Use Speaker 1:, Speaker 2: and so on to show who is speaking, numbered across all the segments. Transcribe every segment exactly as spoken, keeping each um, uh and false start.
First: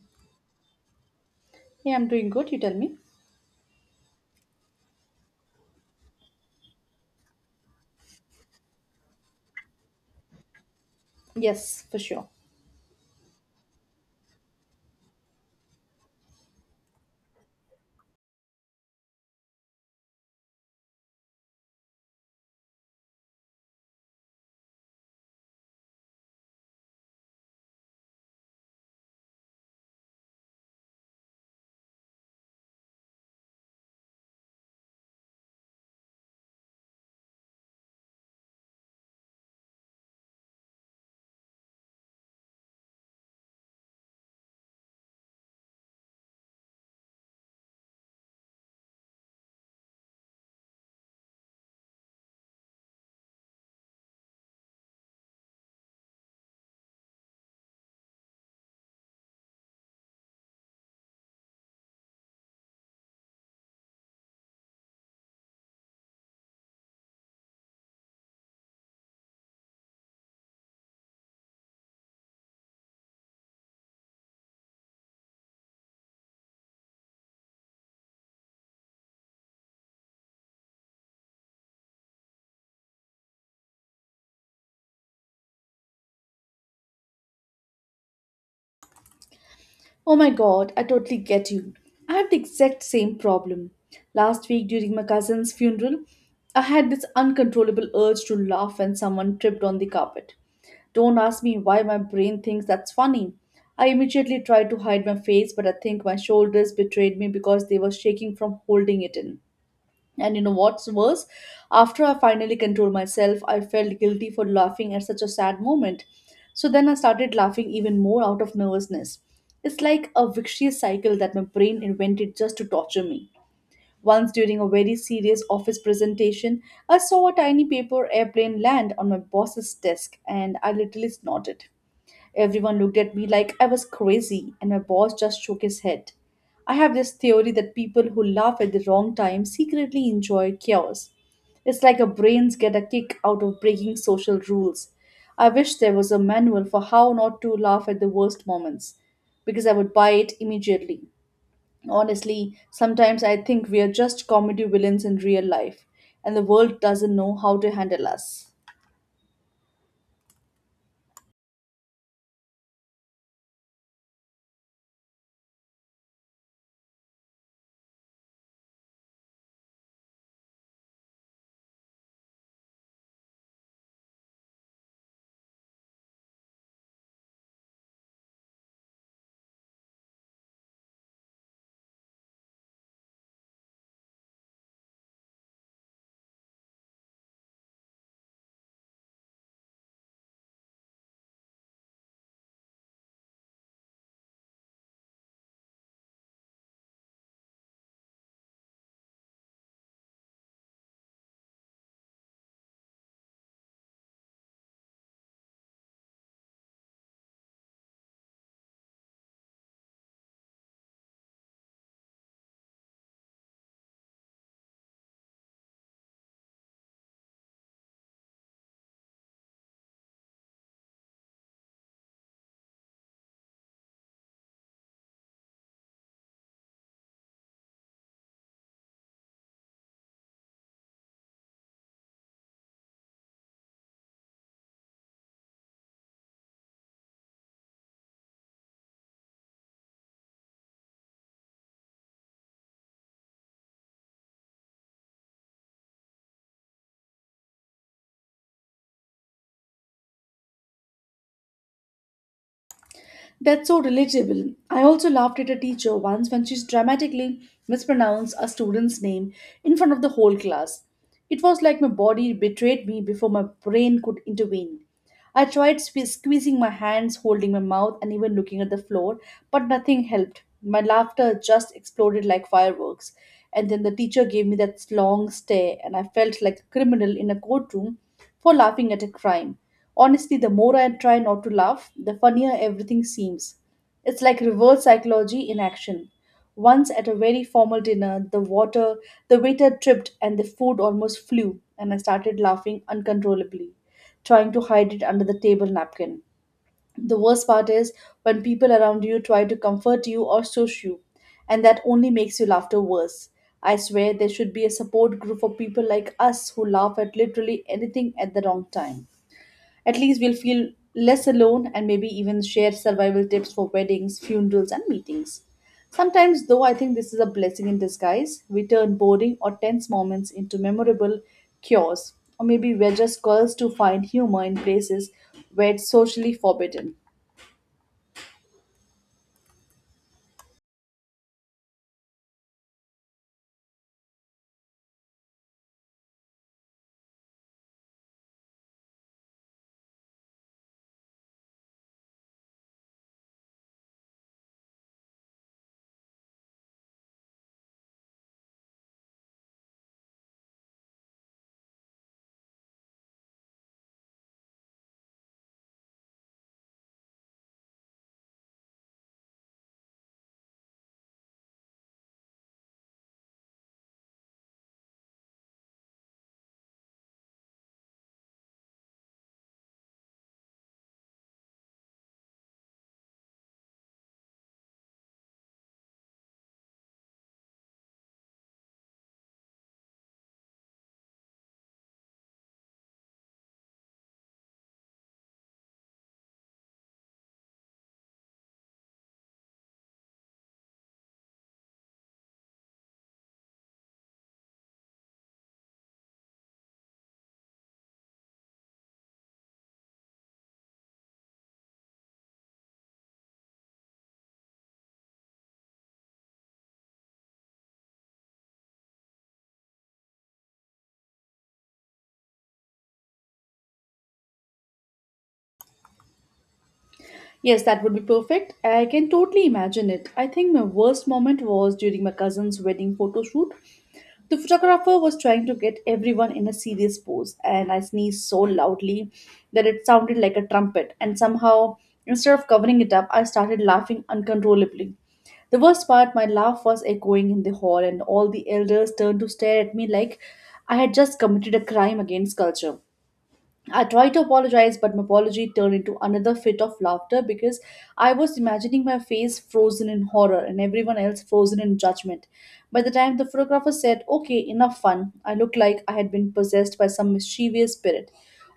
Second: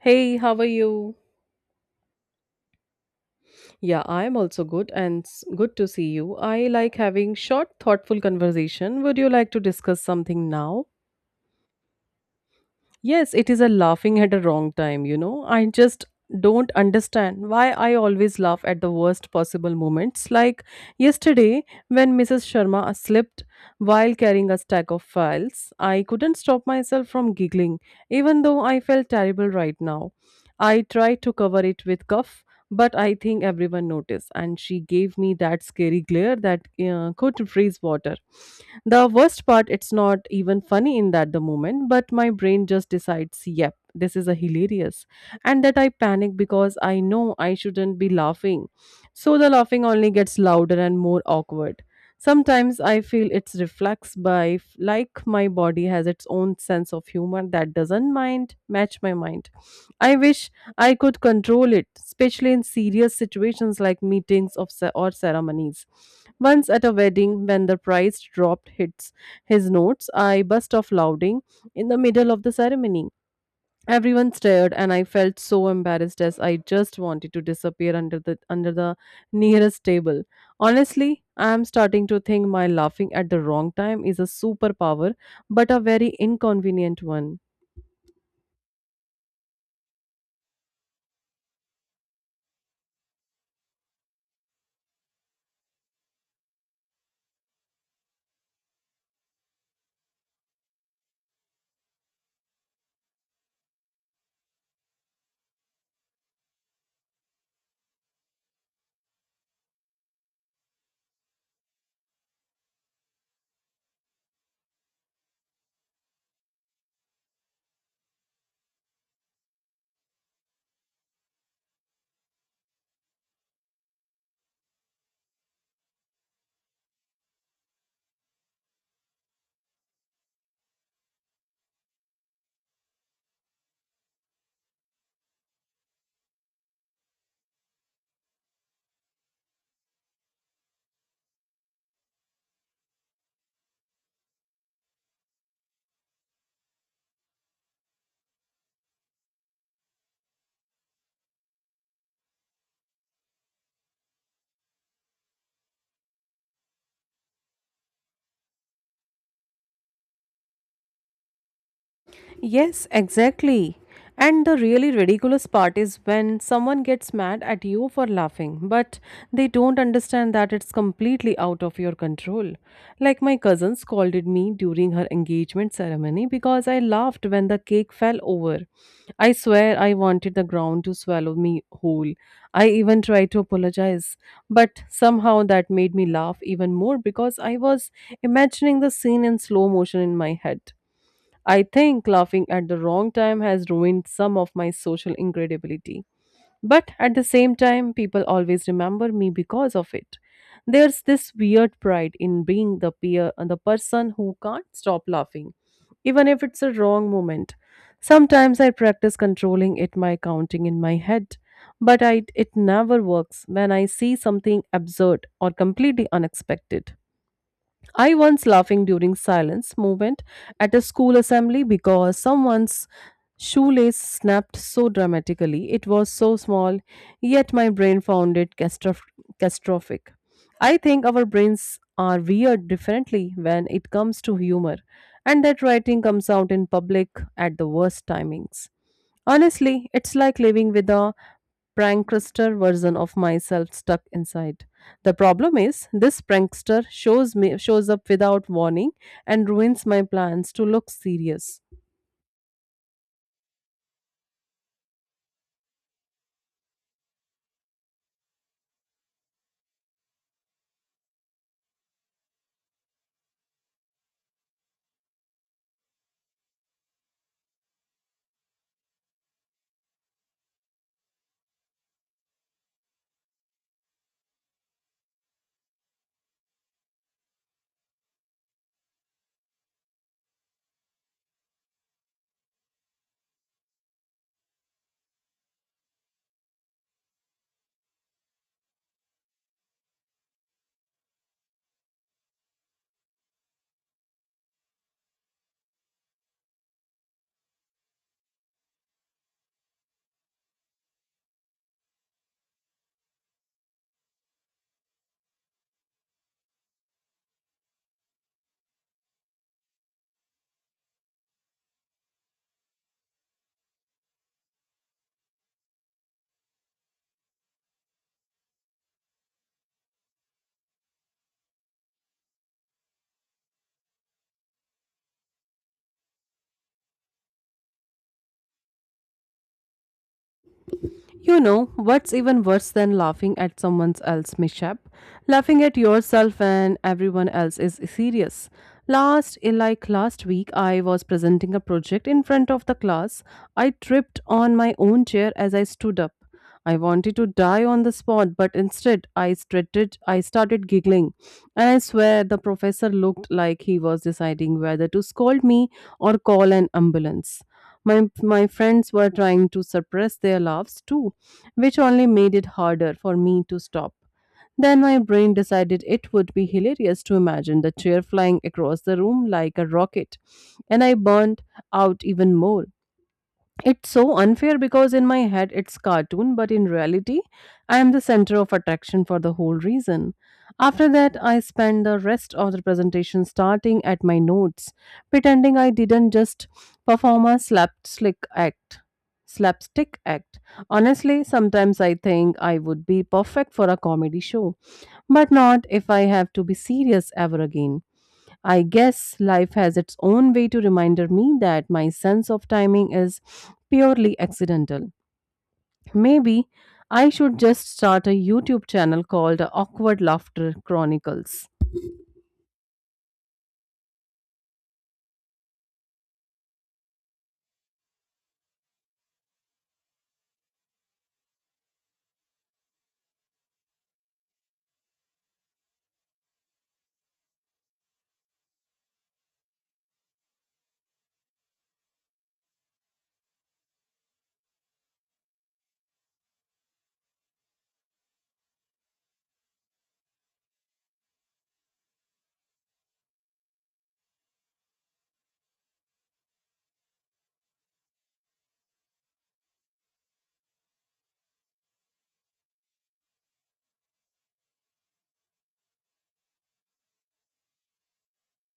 Speaker 1: Hey, how are you?
Speaker 2: Hey, I'm doing good, you tell me?
Speaker 1: Yeah, I'm also good and s- good to see you. I like having short, thoughtful conversation. Would you like to discuss something now?
Speaker 2: Yes, for sure.
Speaker 1: Yes, it is a laughing at a wrong time, you know. I just don't understand why I always laugh at the worst possible moments. Like yesterday when Missus Sharma slipped while carrying a stack of files, I couldn't stop myself from giggling, even though I felt terrible right now. I tried to cover it with cuff. But I think everyone noticed, and she gave me that scary glare that uh, could freeze water. The worst part, it's not even funny in that the moment, but my brain just decides, yep, this is a hilarious. And that I panic because I know I shouldn't be laughing. So the laughing only gets louder and more awkward. Sometimes I feel it's reflex by f- like my body has its own sense of humor that doesn't mind match my mind. I wish I could control it, especially in serious situations like meetings of ce- or ceremonies. Once at a wedding, when the priest dropped hits his notes, I burst off louding in the middle of the ceremony. Everyone stared, and I felt so embarrassed as I just wanted to disappear under the under the nearest table. Honestly, I am starting to think my laughing at the wrong time is a superpower, but a very inconvenient one.
Speaker 2: Oh my god, I totally get you. I have the exact same problem. Last week during my cousin's funeral, I had this uncontrollable urge to laugh when someone tripped on the carpet. Don't ask me why my brain thinks that's funny. I immediately tried to hide my face, but I think my shoulders betrayed me because they were shaking from holding it in. And you know what's worse? After I finally controlled myself, I felt guilty for laughing at such a sad moment. So then I started laughing even more out of nervousness. It's like a vicious cycle that my brain invented just to torture me. Once during a very serious office presentation, I saw a tiny paper airplane land on my boss's desk and I literally snorted. Everyone looked at me like I was crazy, and my boss just shook his head. I have this theory that people who laugh at the wrong time secretly enjoy chaos. It's like our brains get a kick out of breaking social rules. I wish there was a manual for how not to laugh at the worst moments, because I would buy it immediately. Honestly, sometimes I think we are just comedy villains in real life, and the world doesn't know how to handle us.
Speaker 1: Yes, exactly. And the really ridiculous part is when someone gets mad at you for laughing, but they don't understand that it's completely out of your control. Like my cousin scolded me during her engagement ceremony because I laughed when the cake fell over. I swear I wanted the ground to swallow me whole. I even tried to apologize, but somehow that made me laugh even more because I was imagining the scene in slow motion in my head. I think laughing at the wrong time has ruined some of my social incredibility. But at the same time, people always remember me because of it. There's this weird pride in being the peer and the person who can't stop laughing, even if it's a wrong moment. Sometimes I practice controlling it by counting in my head, but I, it never works when I see something absurd or completely unexpected. I once laughing during silence movement at a school assembly because someone's shoelace snapped so dramatically. It was so small, yet my brain found it catastroph- catastrophic. I think our brains are weird differently when it comes to humor, and that writing comes out in public at the worst timings. Honestly, it's like living with a prankster version of myself stuck inside. The problem is this prankster shows me shows up without warning and ruins my plans to look serious.
Speaker 2: That's so relatable. I also laughed at a teacher once when she dramatically mispronounced a student's name in front of the whole class. It was like my body betrayed me before my brain could intervene. I tried sque- squeezing my hands, holding my mouth, and even looking at the floor, but nothing helped. My laughter just exploded like fireworks. And then the teacher gave me that long stare, and I felt like a criminal in a courtroom for laughing at a crime. Honestly, the more I try not to laugh, the funnier everything seems. It's like reverse psychology in action. Once at a very formal dinner, the water the waiter tripped and the food almost flew, and I started laughing uncontrollably, trying to hide it under the table napkin. The worst part is when people around you try to comfort you or shush you, and that only makes your laughter worse. I swear there should be a support group for people like us who laugh at literally anything at the wrong time. At least we'll feel less alone and maybe even share survival tips for weddings, funerals, and meetings. Sometimes, though, I think this is a blessing in disguise. We turn boring or tense moments into memorable cures, or maybe we're just girls to find humor in places where it's socially forbidden.
Speaker 1: You know, what's even worse than laughing at someone else's mishap? Laughing at yourself and everyone else is serious. Last eh, like last week I was presenting a project in front of the class. I tripped on my own chair as I stood up. I wanted to die on the spot, but instead I started, I started giggling. And I swear the professor looked like he was deciding whether to scold me or call an ambulance. My, my friends were trying to suppress their laughs too, which only made it harder for me to stop. Then my brain decided it would be hilarious to imagine the chair flying across the room like a rocket, and I burned out even more. It's so unfair because in my head it's cartoon, but in reality, I am the center of attraction for the whole reason. After that, I spend the rest of the presentation starting at my notes, pretending I didn't just perform a slapstick act. Slapstick act. Honestly, sometimes I think I would be perfect for a comedy show, but not if I have to be serious ever again. I guess life has its own way to remind me that my sense of timing is purely accidental. Maybe I should just start a YouTube channel called Awkward Laughter Chronicles.
Speaker 2: Yes, that would be perfect. I can totally imagine it. I think my worst moment was during my cousin's wedding photo shoot. The photographer was trying to get everyone in a serious pose, and I sneezed so loudly that it sounded like a trumpet. And somehow, instead of covering it up, I started laughing uncontrollably. The worst part, my laugh was echoing in the hall, and all the elders turned to stare at me like I had just committed a crime against culture. I tried to apologize, but my apology turned into another fit of laughter because I was imagining my face frozen in horror and everyone else frozen in judgment. By the time the photographer said, "Okay, enough fun," I looked like I had been possessed by some mischievous spirit.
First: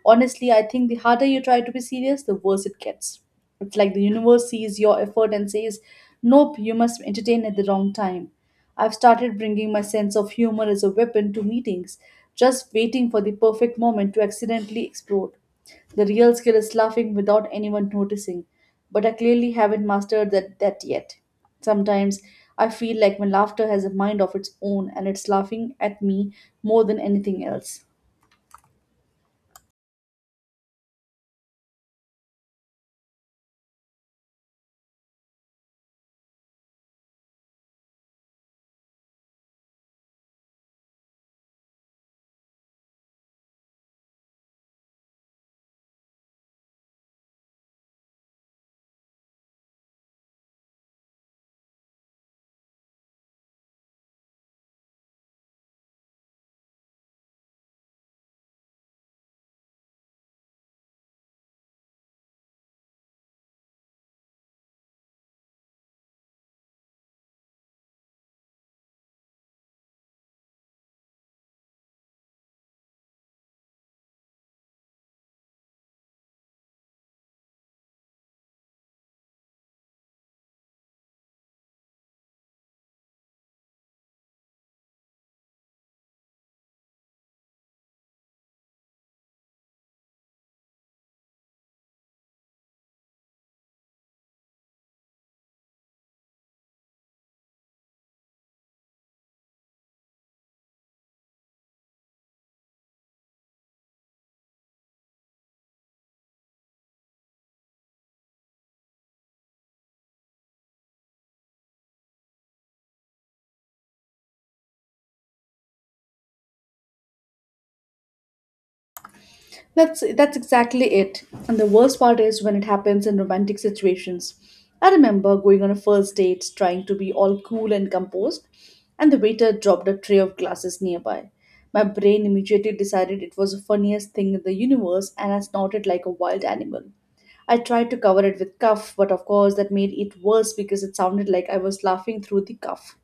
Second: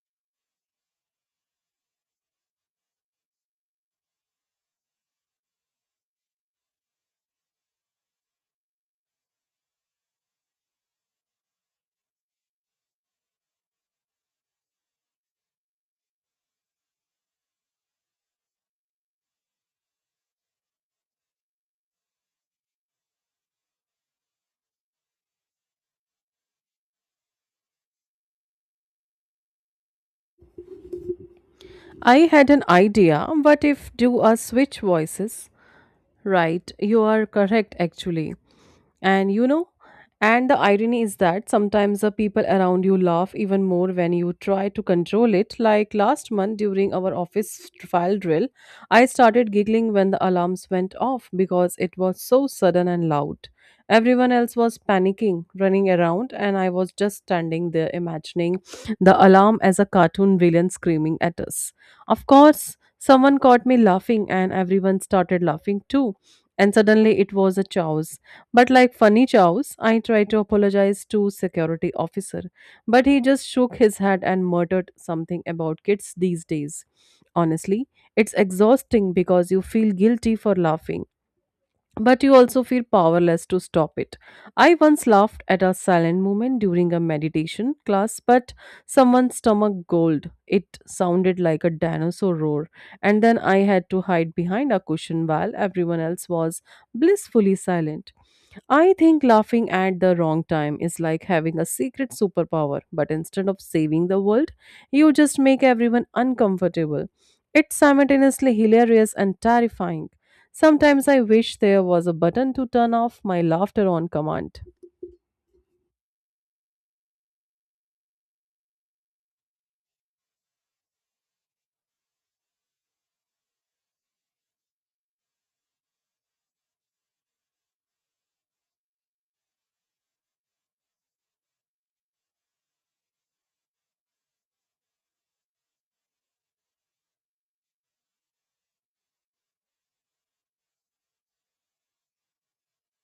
Speaker 2: Honestly, I think the harder you try to be serious, the worse it gets. It's like the universe sees your effort and says, "Nope, you must entertain at the wrong time." I've started bringing my sense of humor as a weapon to meetings, just waiting for the perfect moment to accidentally explode. The real skill is laughing without anyone noticing, but I clearly haven't mastered that, that yet. Sometimes I feel like my laughter has a mind of its own and it's laughing at me more than anything else.
Speaker 1: I had an idea, but if do a switch voices? Right, you are correct actually. And you know, and the irony is that sometimes the people around you laugh even more when you try to control it. Like last month during our office file drill, I started giggling when the alarms went off because it was so sudden and loud. Everyone else was panicking, running around, and I was just standing there imagining the alarm as a cartoon villain screaming at us. Of course, someone caught me laughing, and everyone started laughing too. And suddenly it was a chows. But like funny chows, I tried to apologize to security officer, but he just shook his head and muttered something about kids these days. Honestly, it's exhausting because you feel guilty for laughing but you also feel powerless to stop it. I once laughed at a silent moment during a meditation class, but someone's stomach growled. It sounded like a dinosaur roar, and then I had to hide behind a cushion while everyone else was blissfully silent. I think laughing at the wrong time is like having a secret superpower, but instead of saving the world, you just make everyone uncomfortable. It's simultaneously hilarious and terrifying. Sometimes I wish there was a button to turn off my laughter on command.
Speaker 2: That's that's exactly it. And the worst part is when it happens in romantic situations. I remember going on a first date trying to be all cool and composed, and the waiter dropped a tray of glasses nearby. My brain immediately decided it was the funniest thing in the universe and I snorted like a wild animal. I tried to cover it with cuff, but of course that made it worse because it sounded like I was laughing through the cuff.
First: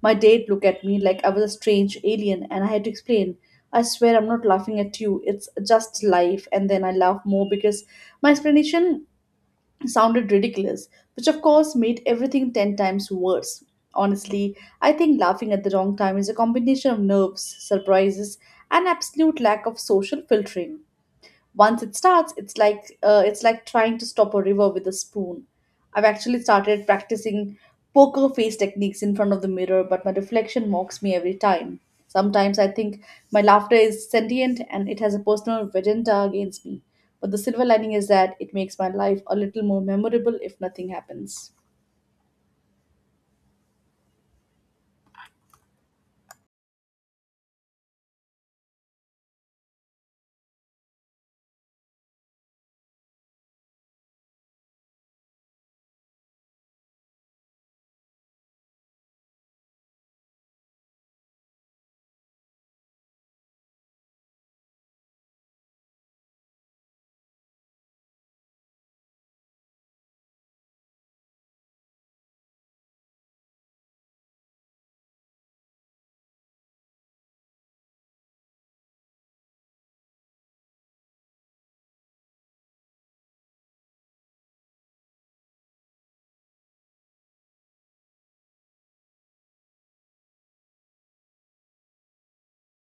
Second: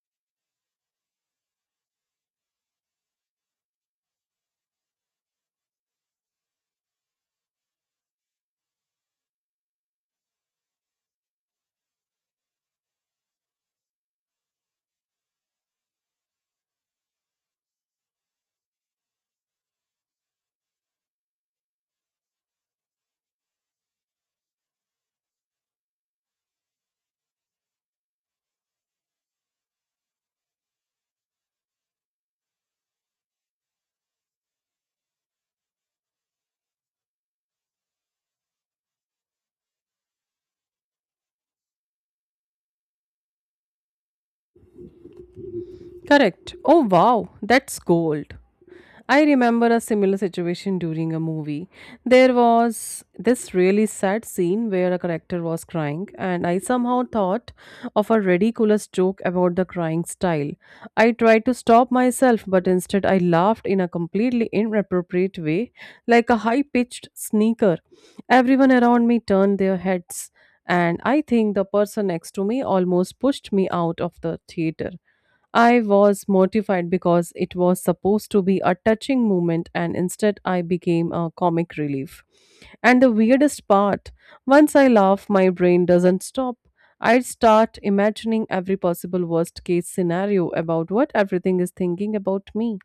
Speaker 2: My date looked at me like I was a strange alien, and I had to explain. I swear I'm not laughing at you. It's just life. And then I laughed more because my explanation sounded ridiculous, which of course made everything ten times worse. Honestly, I think laughing at the wrong time is a combination of nerves, surprises, and absolute lack of social filtering. Once it starts, it's like uh, it's like trying to stop a river with a spoon. I've actually started practicing poker face techniques in front of the mirror, but my reflection mocks me every time. Sometimes I think my laughter is sentient and it has a personal vendetta against me. But the silver lining is that it makes my life a little more memorable if nothing happens.
Speaker 1: Correct. Oh wow, that's gold. I remember a similar situation during a movie. There was this really sad scene where a character was crying, and I somehow thought of a ridiculous joke about the crying style. I tried to stop myself, but instead I laughed in a completely inappropriate way, like a high pitched sneaker. Everyone around me turned their heads, and I think the person next to me almost pushed me out of the theater. I was mortified because it was supposed to be a touching moment, and instead I became a comic relief. And the weirdest part once I laugh, my brain doesn't stop. I start imagining every possible worst case scenario about what everything is thinking about me.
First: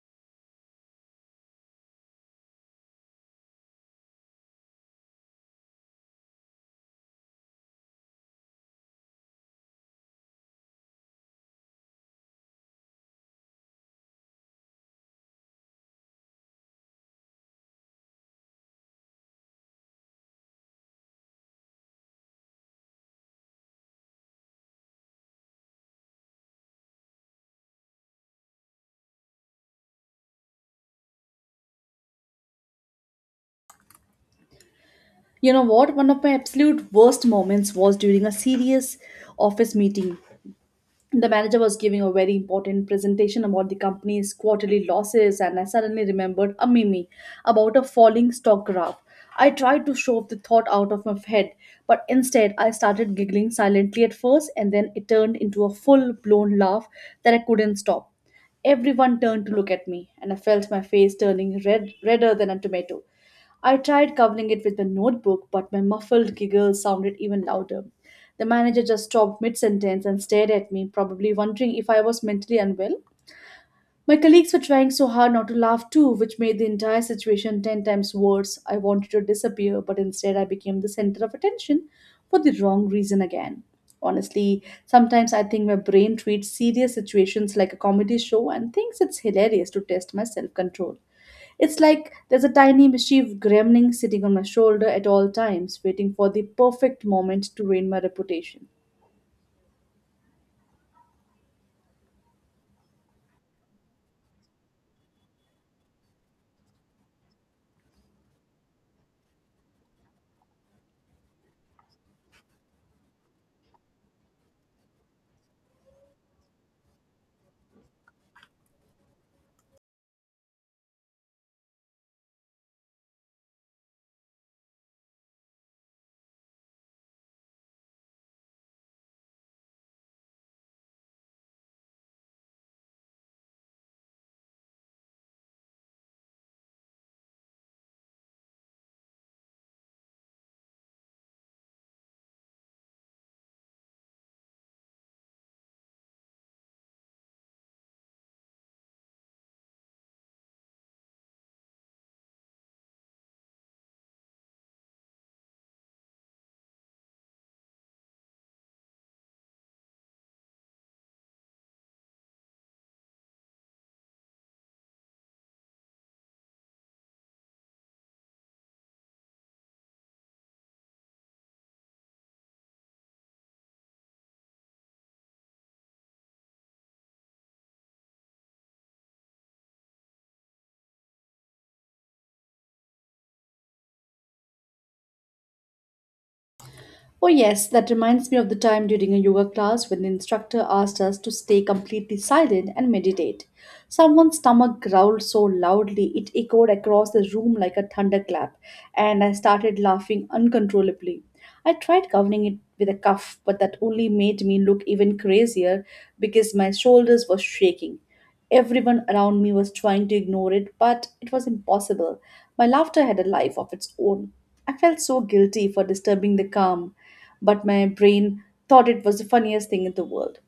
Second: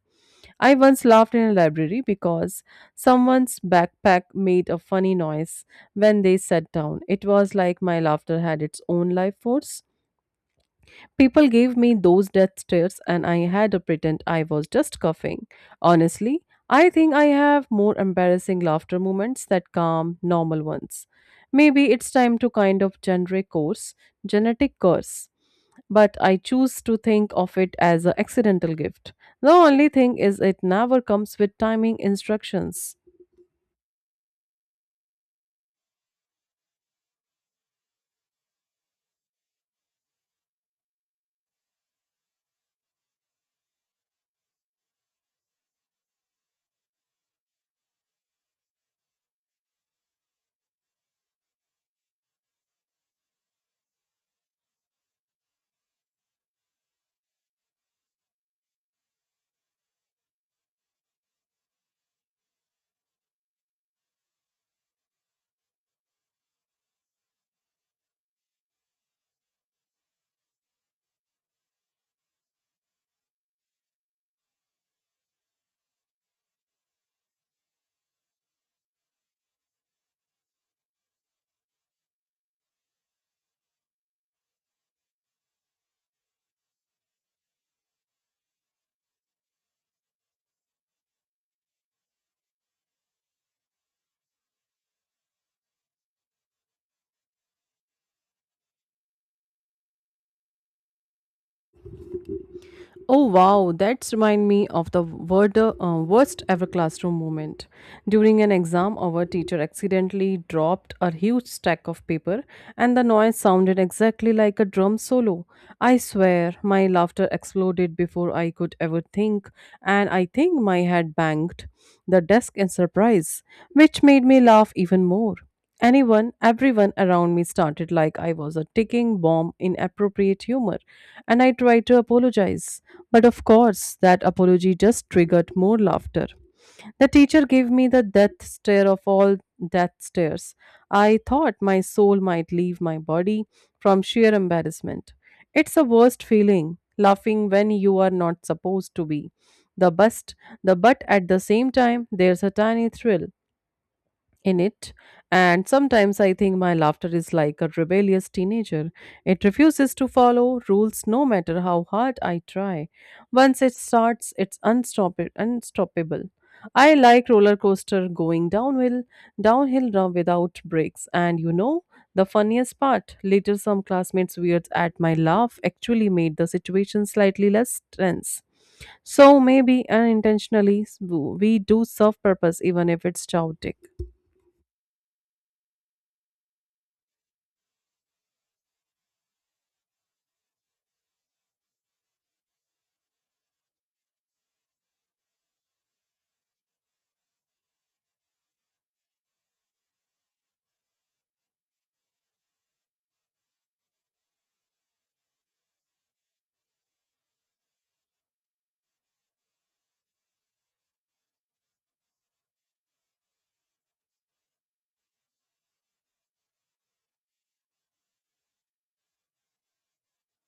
Speaker 1: I once laughed in a library because someone's backpack made a funny noise when they sat down. It was like my laughter had its own life force. People gave me those death stares, and I had to pretend I was just coughing. Honestly, I think I have more embarrassing laughter moments that calm normal ones. Maybe it's time to kind of generic course, genetic curse. But I choose to think of it as an accidental gift. The only thing is, it never comes with timing instructions.
Speaker 2: You know what? One of my absolute worst moments was during a serious office meeting. The manager was giving a very important presentation about the company's quarterly losses, and I suddenly remembered a meme about a falling stock graph. I tried to shove the thought out of my head, but instead I started giggling, silently at first, and then it turned into a full-blown laugh that I couldn't stop. Everyone turned to look at me and I felt my face turning red redder than a tomato. I tried covering it with a notebook, but my muffled giggle sounded even louder. The manager just stopped mid sentence and stared at me, probably wondering if I was mentally unwell. My colleagues were trying so hard not to laugh too, which made the entire situation ten times worse. I wanted to disappear, but instead I became the center of attention for the wrong reason again. Honestly, sometimes I think my brain treats serious situations like a comedy show and thinks it's hilarious to test my self control. It's like there's a tiny mischief gremlin sitting on my shoulder at all times, waiting for the perfect moment to ruin my reputation.
Speaker 1: Oh wow, that's remind me of the word, uh, worst ever classroom moment. During an exam, our teacher accidentally dropped a huge stack of paper, and the noise sounded exactly like a drum solo. I swear, my laughter exploded before I could ever think, and I think my head banged the desk in surprise, which made me laugh even more. Anyone, everyone around me started like I was a ticking bomb in appropriate humor, and I tried to apologize. But of course, that apology just triggered more laughter. The teacher gave me the death stare of all death stares. I thought my soul might leave my body from sheer embarrassment. It's the worst feeling, laughing when you are not supposed to be. The best, the But at the same time, there's a tiny thrill in it. And sometimes I think my laughter is like a rebellious teenager. It refuses to follow rules no matter how hard I try. Once it starts, it's unstoppa- unstoppable. I like roller coaster going downhill, downhill now without breaks. And you know, the funniest part later, some classmates weird at my laugh actually made the situation slightly less tense. So maybe unintentionally, we do serve purpose even if it's chaotic.
Speaker 2: Oh, yes, that reminds me of the time during a yoga class when the instructor asked us to stay completely silent and meditate. Someone's stomach growled so loudly it echoed across the room like a thunderclap, and I started laughing uncontrollably. I tried covering it with a cuff, but that only made me look even crazier because my shoulders were shaking. Everyone around me was trying to ignore it, but it was impossible. My laughter had a life of its own. I felt so guilty for disturbing the calm, but my brain thought it was the funniest thing in the world.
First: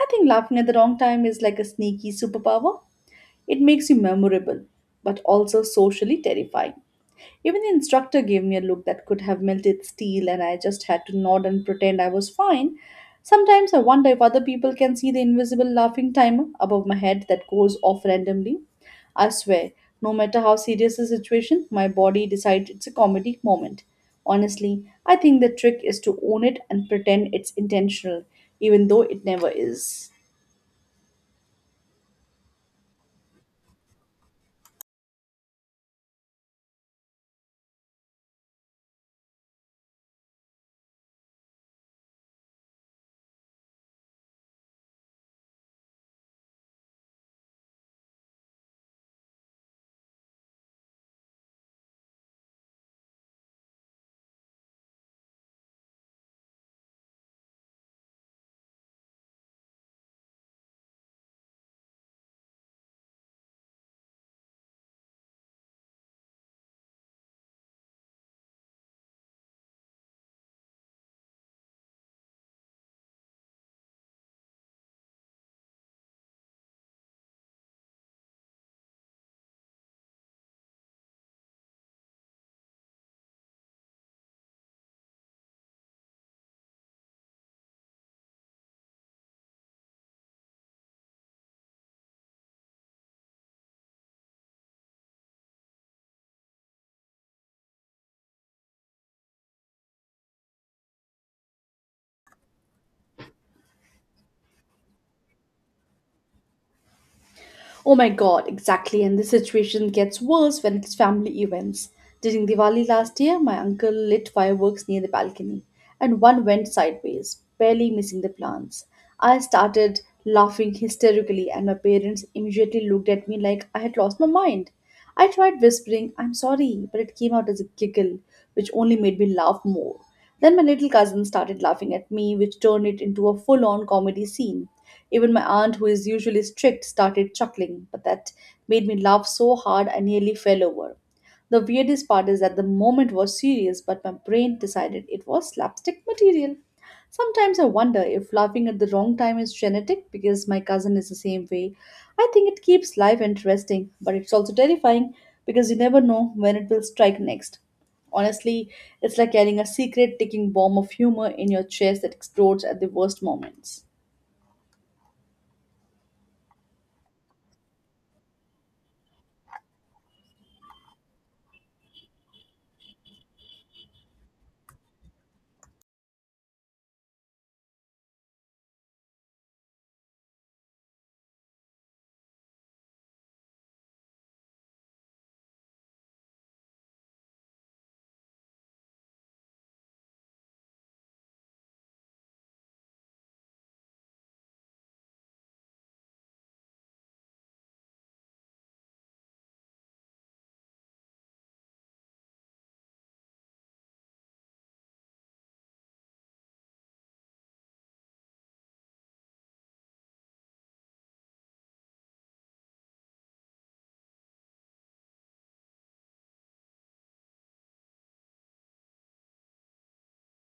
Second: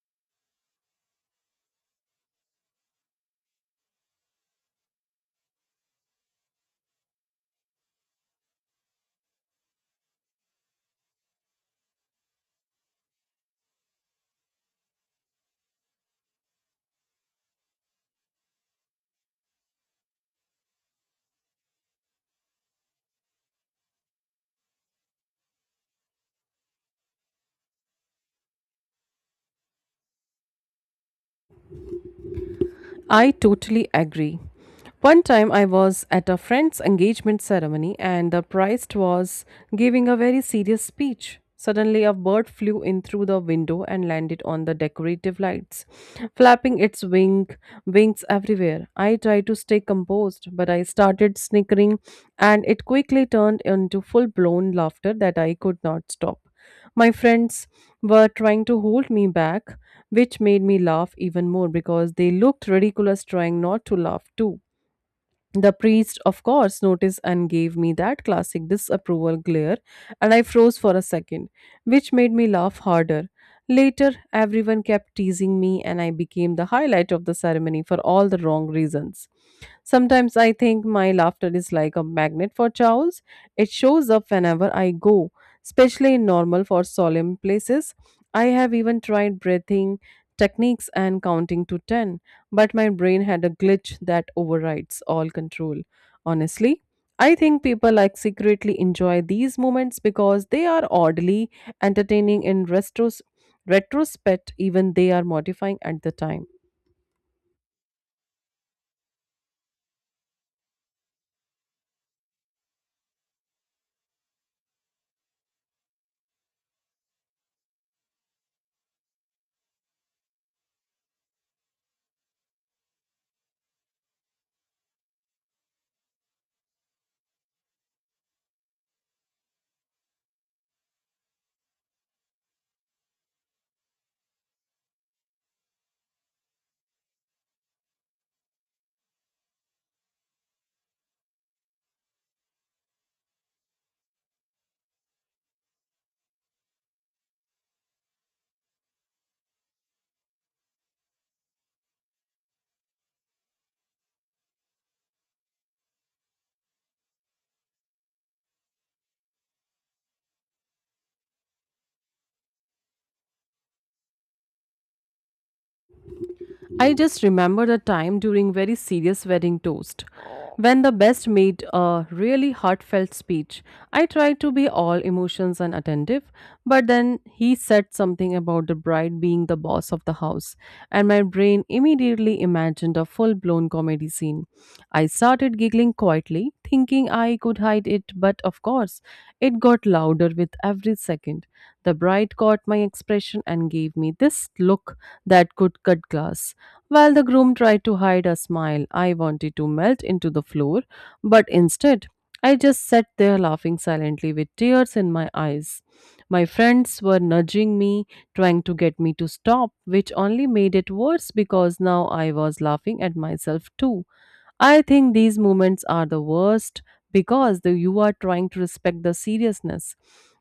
Speaker 2: I think laughing at the wrong time is like a sneaky superpower. It makes you memorable, but also socially terrifying. Even the instructor gave me a look that could have melted steel, and I just had to nod and pretend I was fine. Sometimes I wonder if other people can see the invisible laughing timer above my head that goes off randomly. I swear, no matter how serious the situation, my body decides it's a comedy moment. Honestly, I think the trick is to own it and pretend it's intentional, even though it never is.
Speaker 1: I totally agree. One time I was at a friend's engagement ceremony and the priest was giving a very serious speech. Suddenly, a bird flew in through the window and landed on the decorative lights, flapping its wing, wings everywhere. I tried to stay composed, but I started snickering, and it quickly turned into full blown laughter that I could not stop. My friends were trying to hold me back, which made me laugh even more because they looked ridiculous trying not to laugh too. The priest, of course, noticed and gave me that classic disapproval glare, and I froze for a second, which made me laugh harder. Later, everyone kept teasing me, and I became the highlight of the ceremony for all the wrong reasons. Sometimes I think my laughter is like a magnet for chows. It shows up whenever I go, especially in normal for solemn places. I have even tried breathing techniques and counting to ten but my brain had a glitch that overrides all control. Honestly, I think people like secretly enjoy these moments because they are oddly entertaining in retros- retrospect, even they are modifying at the time.
Speaker 2: Oh my god, exactly. And the situation gets worse when it's family events. During Diwali last year, my uncle lit fireworks near the balcony, and one went sideways, barely missing the plants. I started laughing hysterically, and my parents immediately looked at me like I had lost my mind. I tried whispering, "I'm sorry," but it came out as a giggle, which only made me laugh more. Then my little cousin started laughing at me, which turned it into a full on comedy scene. Even my aunt, who is usually strict, started chuckling, but that made me laugh so hard I nearly fell over. The weirdest part is that the moment was serious, but my brain decided it was slapstick material. Sometimes I wonder if laughing at the wrong time is genetic because my cousin is the same way. I think it keeps life interesting, but it's also terrifying because you never know when it will strike next. Honestly, it's like carrying a secret ticking bomb of humor in your chest that explodes at the worst moments.
Speaker 1: I just remember the time during very serious wedding toast when the best made a really heartfelt speech. I tried to be all emotions and attentive, but then he said something about the bride being the boss of the house, and my brain immediately imagined a full blown comedy scene. I started giggling quietly, thinking I could hide it, but of course, it got louder with every second. The bride caught my expression and gave me this look that could cut glass. While the groom tried to hide a smile, I wanted to melt into the floor, but instead, I just sat there laughing silently with tears in my eyes. My friends were nudging me, trying to get me to stop, which only made it worse because now I was laughing at myself too. I think these moments are the worst because the, you are trying to respect the seriousness,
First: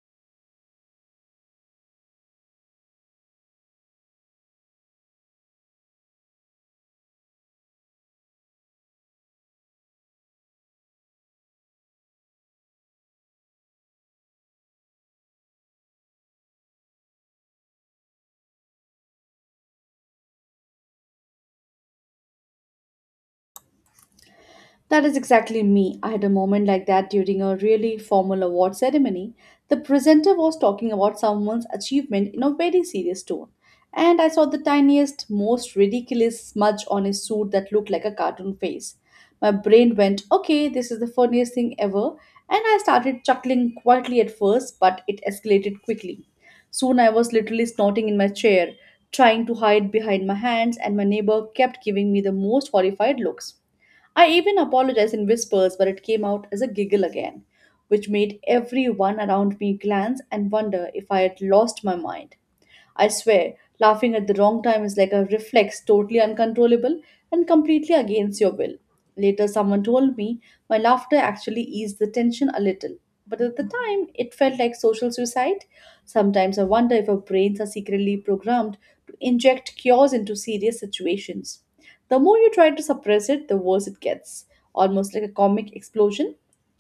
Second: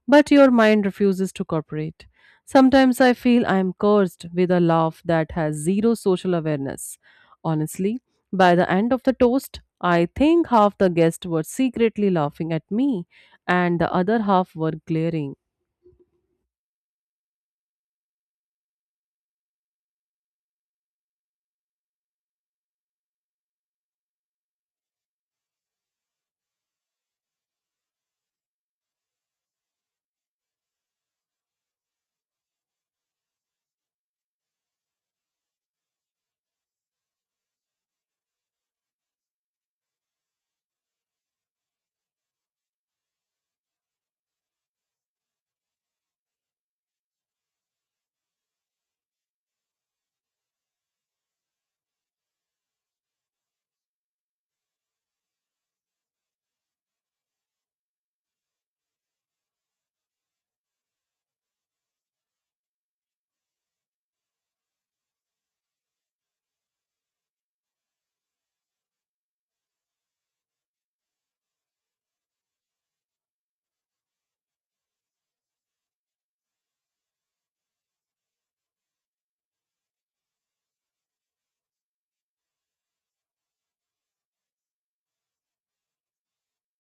Speaker 1: but your mind refuses to cooperate. Sometimes I feel I am cursed with a laugh that has zero social awareness. Honestly, by the end of the toast, I think half the guests were secretly laughing at me and the other half were glaring.
Speaker 2: That is exactly me. I had a moment like that during a really formal award ceremony. The presenter was talking about someone's achievement in a very serious tone, and I saw the tiniest, most ridiculous smudge on his suit that looked like a cartoon face. My brain went, okay, this is the funniest thing ever, and I started chuckling quietly at first, but it escalated quickly. Soon I was literally snorting in my chair, trying to hide behind my hands, and my neighbor kept giving me the most horrified looks. I even apologized in whispers, but it came out as a giggle again, which made everyone around me glance and wonder if I had lost my mind. I swear, laughing at the wrong time is like a reflex, totally uncontrollable and completely against your will. Later, someone told me my laughter actually eased the tension a little, but at the time, it felt like social suicide. Sometimes I wonder if our brains are secretly programmed to inject cures into serious situations. The more you try to suppress it, the worse it gets, almost like a comic explosion.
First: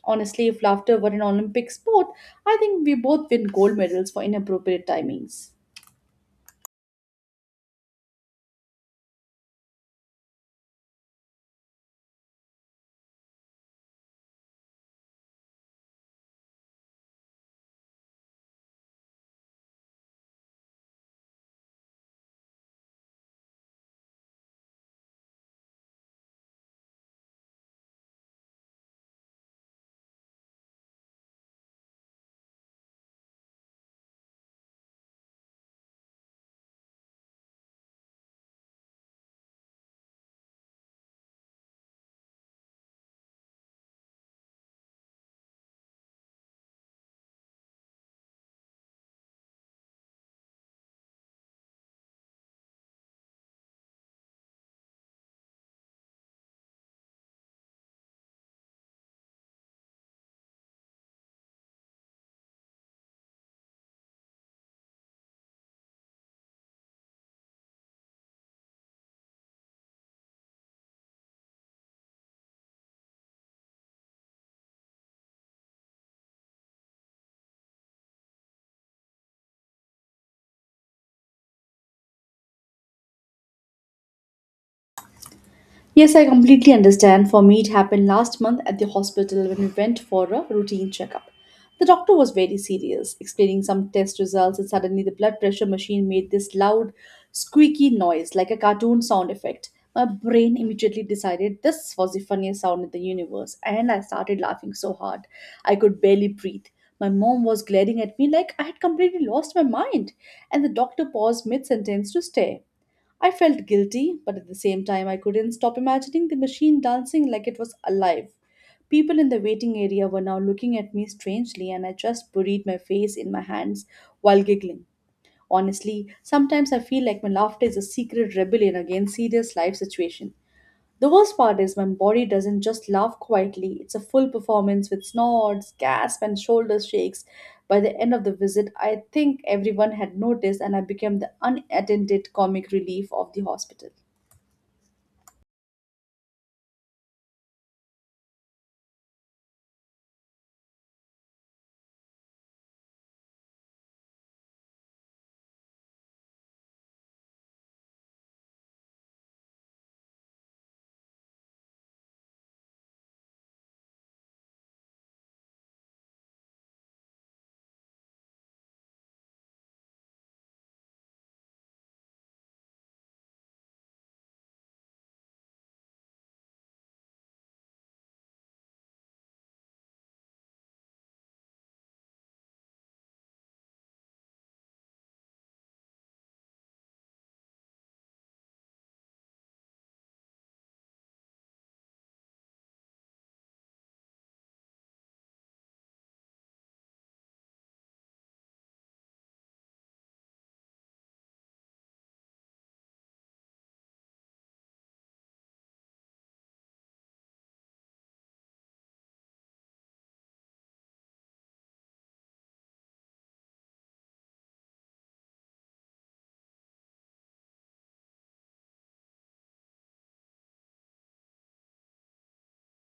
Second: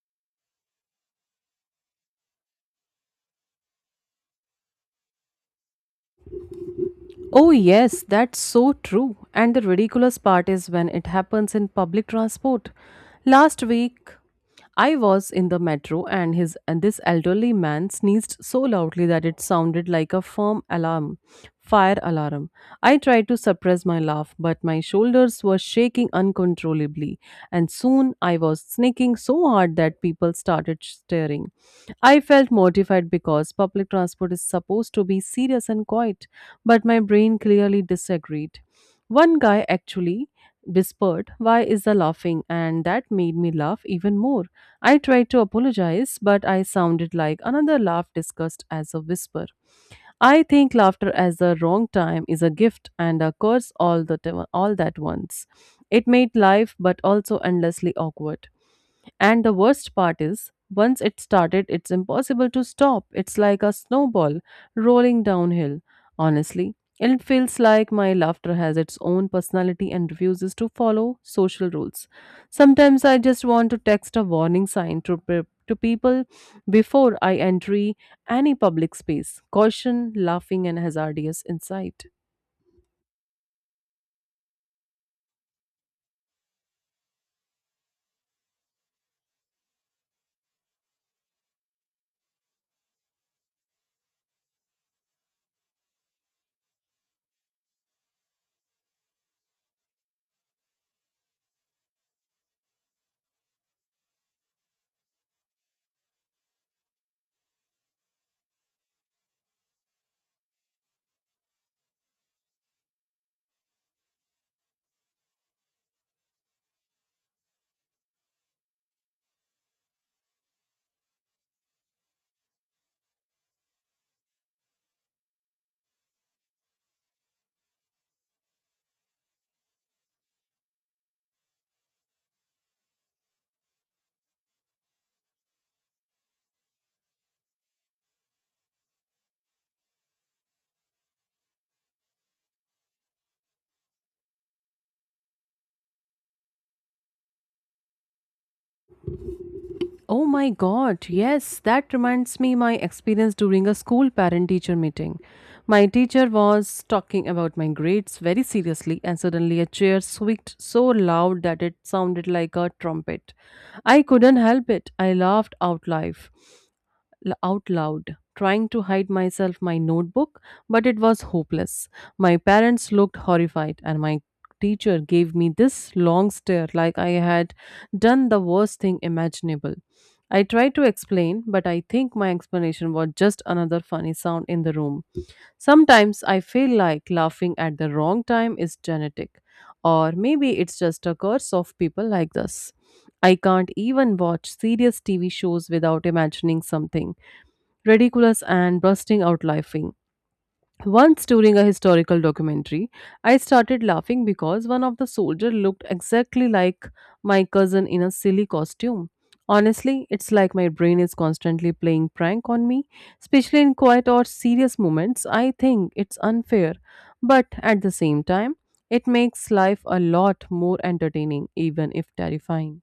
Speaker 2: Honestly, if laughter were an Olympic sport, I think we both win gold medals for inappropriate timings.
Speaker 1: Oh, yes, that's so true. And the ridiculous part is when it happens in public transport. Last week, I was in the metro and his and this elderly man sneezed so loudly that it sounded like a firm alarm fire alarm. I tried to suppress my laugh, but my shoulders were shaking uncontrollably, and soon I was sneaking so hard that people started staring. I felt mortified because public transport is supposed to be serious and quiet, but my brain clearly disagreed. One guy actually whispered, "Why is the laughing?" And that made me laugh even more. I tried to apologize, but I sounded like another laugh discussed as a whisper. I think laughter at the wrong time is a gift and a curse all the t- all that once. It made life but also endlessly awkward. And the worst part is, once it started, it's impossible to stop. It's like a snowball rolling downhill. Honestly, it feels like my laughter has its own personality and refuses to follow social rules. Sometimes I just want to text a warning sign to, pe- to people before I enter any public space. Caution, laughing, and hazardous insight.
Speaker 2: Yes, I completely understand. For me, it happened last month at the hospital when we went for a routine checkup. The doctor was very serious, explaining some test results, and suddenly the blood pressure machine made this loud, squeaky noise like a cartoon sound effect. My brain immediately decided this was the funniest sound in the universe, and I started laughing so hard I could barely breathe. My mom was glaring at me like I had completely lost my mind, and the doctor paused mid sentence to stare. I felt guilty, but at the same time, I couldn't stop imagining the machine dancing like it was alive. People in the waiting area were now looking at me strangely, and I just buried my face in my hands while giggling. Honestly, sometimes I feel like my laughter is a secret rebellion against serious life situations. The worst part is my body doesn't just laugh quietly, it's a full performance with snorts, gasp, and shoulder shakes. By the end of the visit, I think everyone had noticed, and I became the unattended comic relief of the hospital.
Speaker 1: Oh my god, yes, that reminds me my experience during a school parent teacher meeting. My teacher was talking about my grades very seriously, and suddenly a chair squeaked so loud that it sounded like a trumpet. I couldn't help it. I laughed out loud l- out loud, trying to hide myself my notebook, but it was hopeless. My parents looked horrified, and my teacher gave me this long stare like I had done the worst thing imaginable. I tried to explain, but I think my explanation was just another funny sound in the room. Sometimes I feel like laughing at the wrong time is genetic, or maybe it's just a curse of people like us. I can't even watch serious T V shows without imagining something ridiculous and bursting out laughing. Once during a historical documentary, I started laughing because one of the soldiers looked exactly like my cousin in a silly costume. Honestly, it's like my brain is constantly playing prank on me, especially in quiet or serious moments. I think it's unfair, but at the same time, it makes life a lot more entertaining, even if terrifying.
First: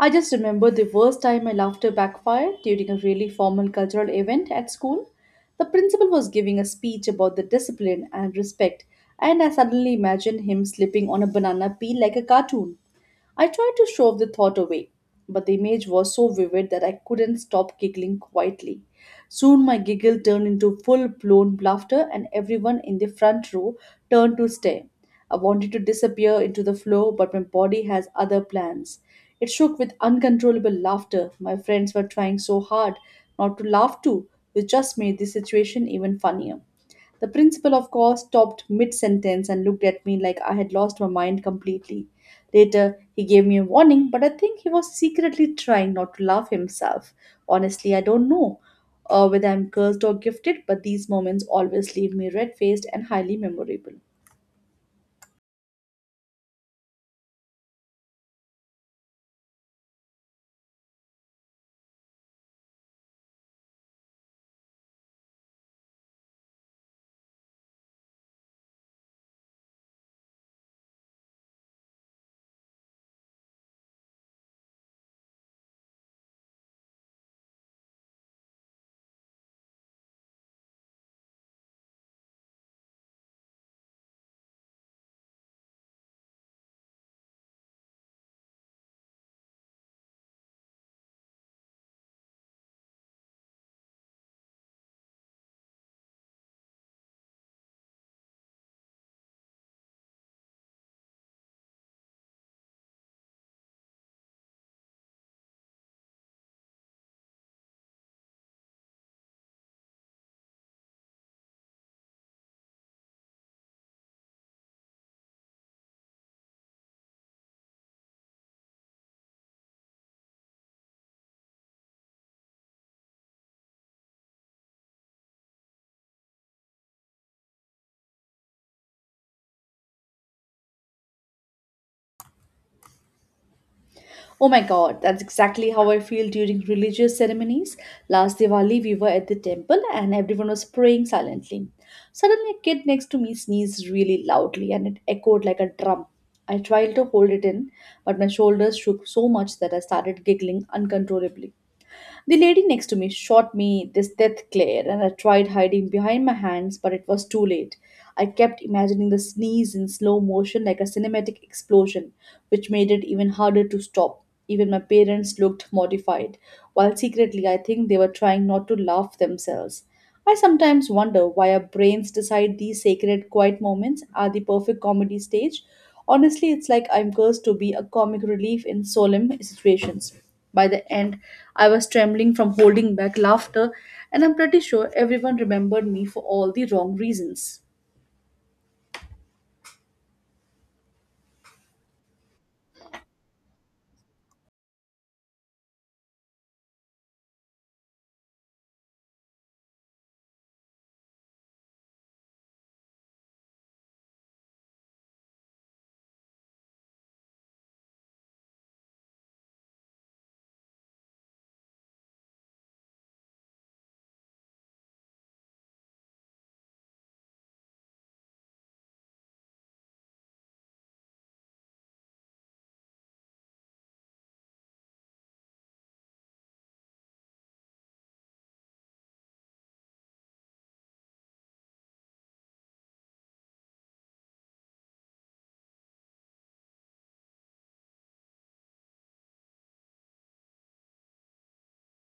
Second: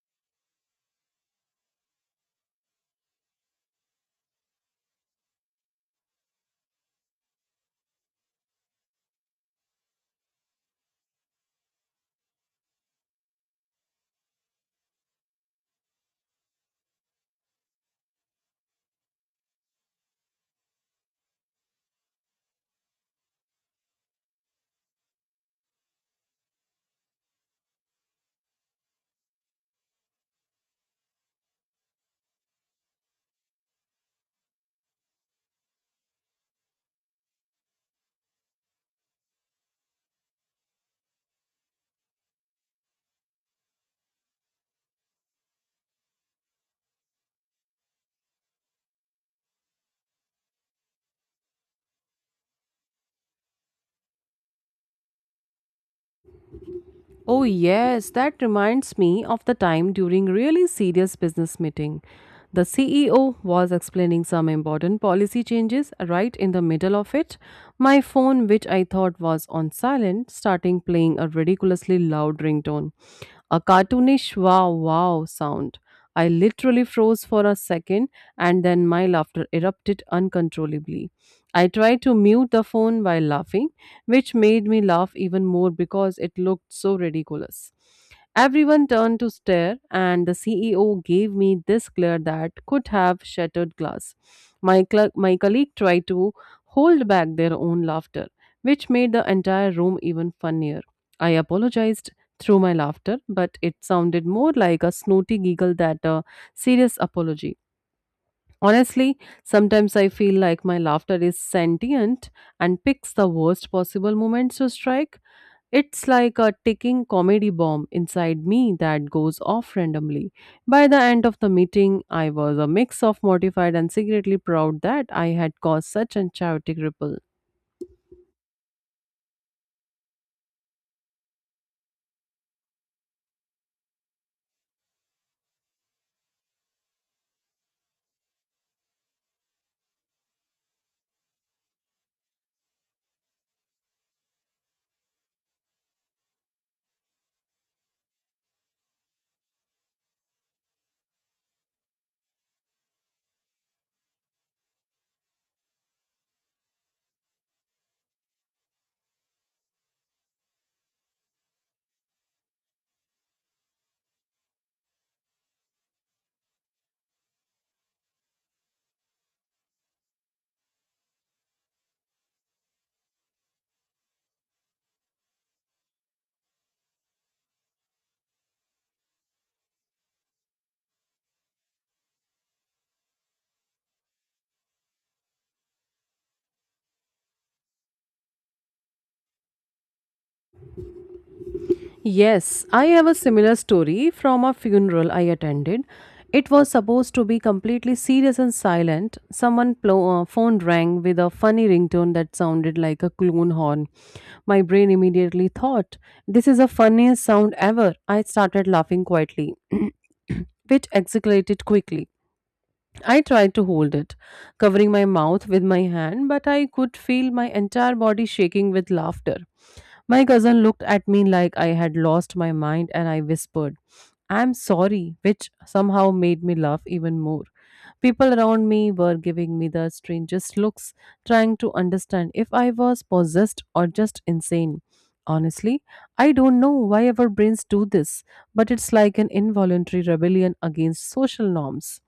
Speaker 2: I just remember the worst time my laughter backfired during a really formal cultural event at school. The principal was giving a speech about the discipline and respect, and I suddenly imagined him slipping on a banana peel like a cartoon. I tried to shove the thought away, but the image was so vivid that I couldn't stop giggling quietly. Soon my giggle turned into full blown laughter, and everyone in the front row turned to stare. I wanted to disappear into the floor, but my body has other plans. It shook with uncontrollable laughter. My friends were trying so hard not to laugh too, which just made the situation even funnier. The principal, of course, stopped mid sentence and looked at me like I had lost my mind completely. Later, he gave me a warning, but I think he was secretly trying not to laugh himself. Honestly, I don't know uh, whether I'm cursed or gifted, but these moments always leave me red faced and highly memorable.
Speaker 1: Oh, yes, that reminds me of the time during really serious business meeting. The C E O was explaining some important policy changes right in the middle of it. My phone, which I thought was on silent, starting playing a ridiculously loud ringtone. A cartoonish wow wow sound. I literally froze for a second and then my laughter erupted uncontrollably. I tried to mute the phone while laughing, which made me laugh even more because it looked so ridiculous. Everyone turned to stare, and the C E O gave me this glare that could have shattered glass. My, cl- my colleague tried to hold back their own laughter, which made the entire room even funnier. I apologized through my laughter, but it sounded more like a snooty giggle than a serious apology. Honestly, sometimes I feel like my laughter is sentient and picks the worst possible moments to strike. It's like a ticking comedy bomb inside me that goes off randomly. By the end of the meeting, I was a mix of mortified and secretly proud that I had caused such a chaotic ripple.
Speaker 2: Oh my god, that's exactly how I feel during religious ceremonies. Last Diwali, we were at the temple and everyone was praying silently. Suddenly, a kid next to me sneezed really loudly and it echoed like a drum. I tried to hold it in, but my shoulders shook so much that I started giggling uncontrollably. The lady next to me shot me this death glare, and I tried hiding behind my hands, but it was too late. I kept imagining the sneeze in slow motion like a cinematic explosion, which made it even harder to stop. Even my parents looked mortified, while secretly I think they were trying not to laugh themselves. I sometimes wonder why our brains decide these sacred quiet moments are the perfect comedy stage. Honestly, it's like I'm cursed to be a comic relief in solemn situations. By the end, I was trembling from holding back laughter, and I'm pretty sure everyone remembered me for all the wrong reasons.
Speaker 1: Yes, I have a similar story from a funeral I attended. It was supposed to be completely serious and silent. Someone plo- uh, phone rang with a funny ringtone that sounded like a clown horn. My brain immediately thought, "This is the funniest sound ever." I started laughing quietly, which escalated quickly. I tried to hold it, covering my mouth with my hand, but I could feel my entire body shaking with laughter. My cousin looked at me like I had lost my mind and I whispered, "I'm sorry," which somehow made me laugh even more. People around me were giving me the strangest looks, trying to understand if I was possessed or just insane. Honestly, I don't know why our brains do this, but it's like an involuntary rebellion against social norms.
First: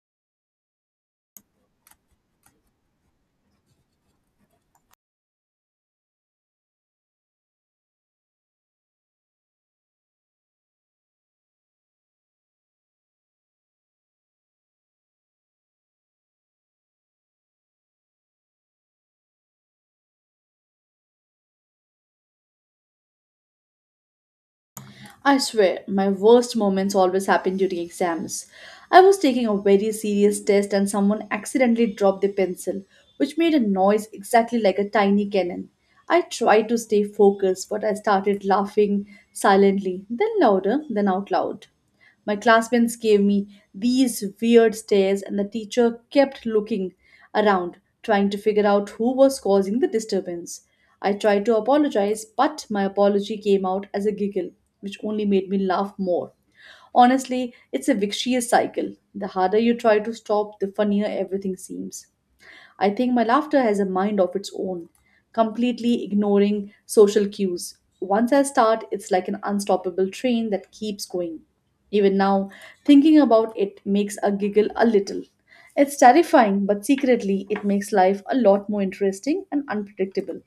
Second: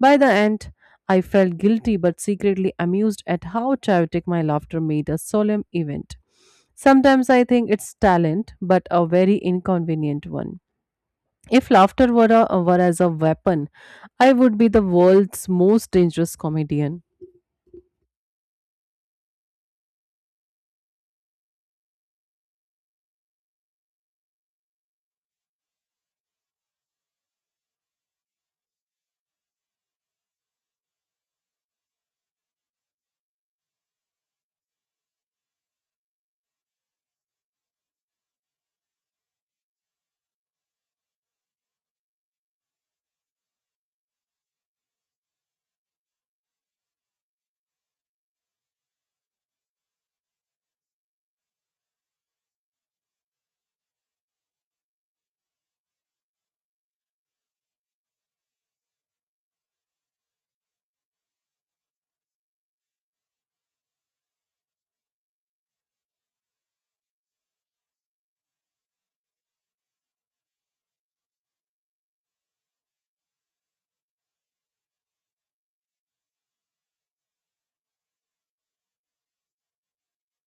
Speaker 1: By the end, I felt guilty but secretly amused at how chaotic my laughter made a solemn event. Sometimes I think it's talent, but a very inconvenient one. If laughter were, a, were as a weapon, I would be the world's most dangerous comedian.
Speaker 2: I swear, my worst moments always happen during exams. I was taking a very serious test and someone accidentally dropped their pencil, which made a noise exactly like a tiny cannon. I tried to stay focused, but I started laughing silently, then louder, then out loud. My classmates gave me these weird stares, and the teacher kept looking around, trying to figure out who was causing the disturbance. I tried to apologize, but my apology came out as a giggle, which only made me laugh more. Honestly, it's a vicious cycle. The harder you try to stop, the funnier everything seems. I think my laughter has a mind of its own, completely ignoring social cues. Once I start, it's like an unstoppable train that keeps going. Even now, thinking about it makes a giggle a little. It's terrifying, but secretly, it makes life a lot more interesting and unpredictable.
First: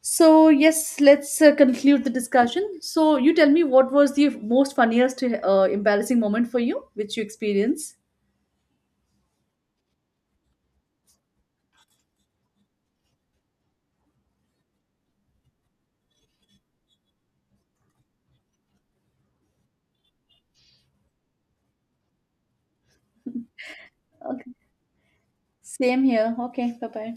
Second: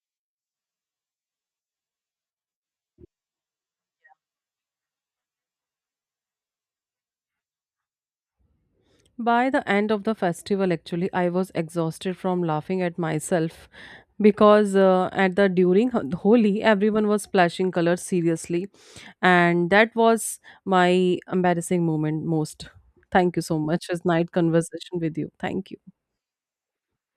Speaker 2: So, yes, let's uh, conclude the discussion. So, you tell me, what was the most funniest, uh, embarrassing moment for you, which you experienced?
Speaker 1: By the end of the festival, actually, I was exhausted from laughing at myself because uh, at the during Ho- Holi, everyone was splashing colors seriously, and that was my embarrassing moment most. Thank you so much. It's night
Speaker 2: Okay.
Speaker 1: conversation with you. Thank you.
Speaker 2: Same here. Okay, bye bye.